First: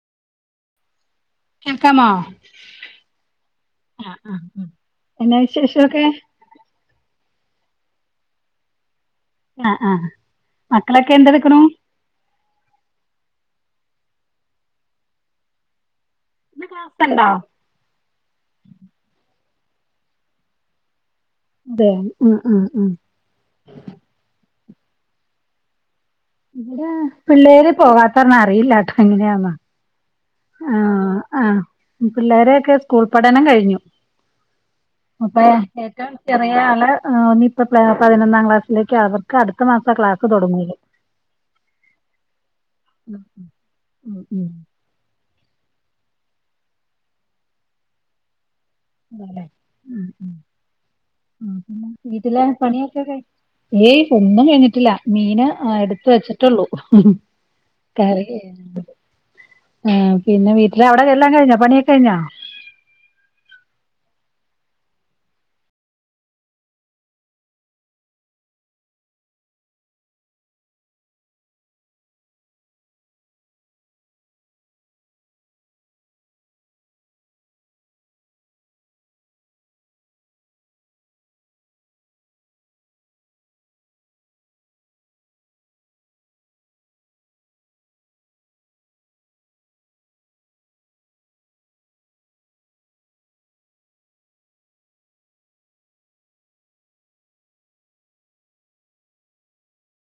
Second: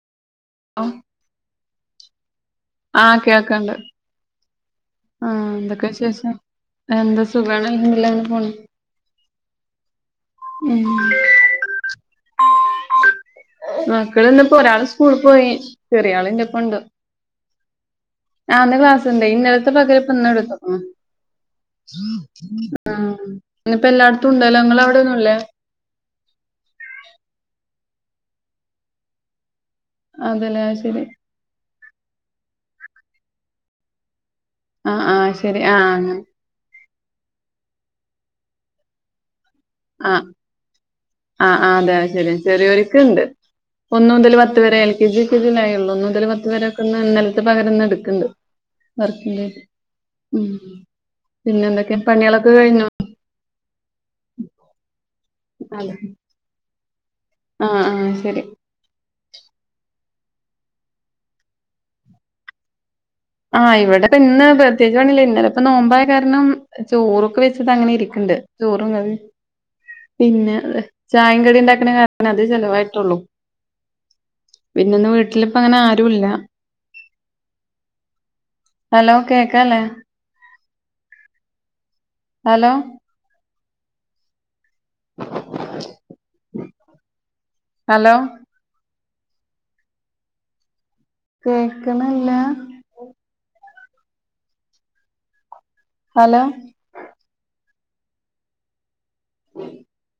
ആഹ് കേൾക്കാമോ ആഹ് കേൾക്ക്ണ്ട് ആഹ് ആഹ് എന്നാ വിശേഷം ഒക്കെ എന്താ സുഖണു അൽഹംദുലില്ലാഹ് അങ്ങനെ പോണു ആഹ് ആഹ് ഉം മക്കളൊക്കെ എന്ത്‌ എടുക്ക്ണു മക്കള് ഇന്ന്പ്പോ ഒരാൾ സ്കൂള് പോയി ചെറിയ ആള് ഇന്റെപ്പണ്ട് ക്കണ്ടോ ആഹ് ഇന്ന് ക്ലാസ്സ്ണ്ടയ് ഇന്നലത്തെ പകരം ഇപ്പ ഇന്ന് എടുതുകുണു അതെ ഉം ഉം ഉം ആഹ് ഇന്ന് ഇപ്പോ എല്ലായിടത്തും ഉണ്ടല്ലോ ഇങ്ങളെ അവിടെന്നു ഇല്ലേ ഇവിടെ പിള്ളേര് പോവാത്തന്ന അറിയില്ല കേട്ടോ എങ്ങനെയാന്ന് അതല്ലേ ശെരി ആഹ് ആഹ് പിള്ളേരൊക്കെ സ്കൂൾ പഠനം കഴിഞ്ഞു ആഹ് ആഹ് അപ്പ ശരി ആഹ് ഏറ്റവും അങ്ങനെ ചെറിയ ആള് ഇനി ഇപ്പോ പതിനൊന്നാം ക്ലാസ്സിലേക്ക് ആകുന്നു ക്കടുത്ത മാസ ആഹ് ക്ലാസ് തൊടങ്ങോള്ളൂ ആഹ് അതെ അത് ശരി ചെറിയൊര്ക്ക് ണ്ട് ഒന്ന് ഉം ഉം മുതല് ഉം പത്ത് വരെ കെ ജി [unintelligible] ള്ളൂ ഒന്ന് മുതൽ പത്ത് വരൊക്കെന്ന് ന്നൽത്തെ പകരം ന്ന് ട്ക്ക്ണ്ട് വർക്കില് ഉം ഉം പിന്നെ ന്തൊക്കെ വീട്ടിലെ പണ്യാളൊക്കെ കയ്ഞൊ പണിയൊക്കെ കഴി ഏയ് ഒന്നും കഴിഞ്ഞിട്ടില്ല മീന് എടുത് വെച്ചിട്ടൊള്ളൂ ആഹ് ആഹ് ശരി ആഹ് പിന്നെ വീട്ടില് അവിടെ എല്ലാം കഴ്ഞ്ഞോ പണിയൊക്കെഴ്ഞ്ഞോ ആഹ് ഇവിടെപ്പന്ന് പ്രത്യേകിച്ച് പണില്ല ഇന്നലപ്പ നോമ്പായ കാരണം ചോറൊക്കെ വെച്ചത അങ്ങനെ ഇരിക്ണ്ട് ചോറും കറീം പിന്നെ ചായികടി ണ്ടാക്കണ കാര [unintelligible] അത് ചെലവായിട്ടൊള്ളൂ പിന്നന്ന് വീട്ടിലിപ്പങ്ങനാരുല്ല ഹലോ കേക്കാല്ലേ ഹലോ ഹലോ കേക്ക്ണ്ല്ല ഹലോ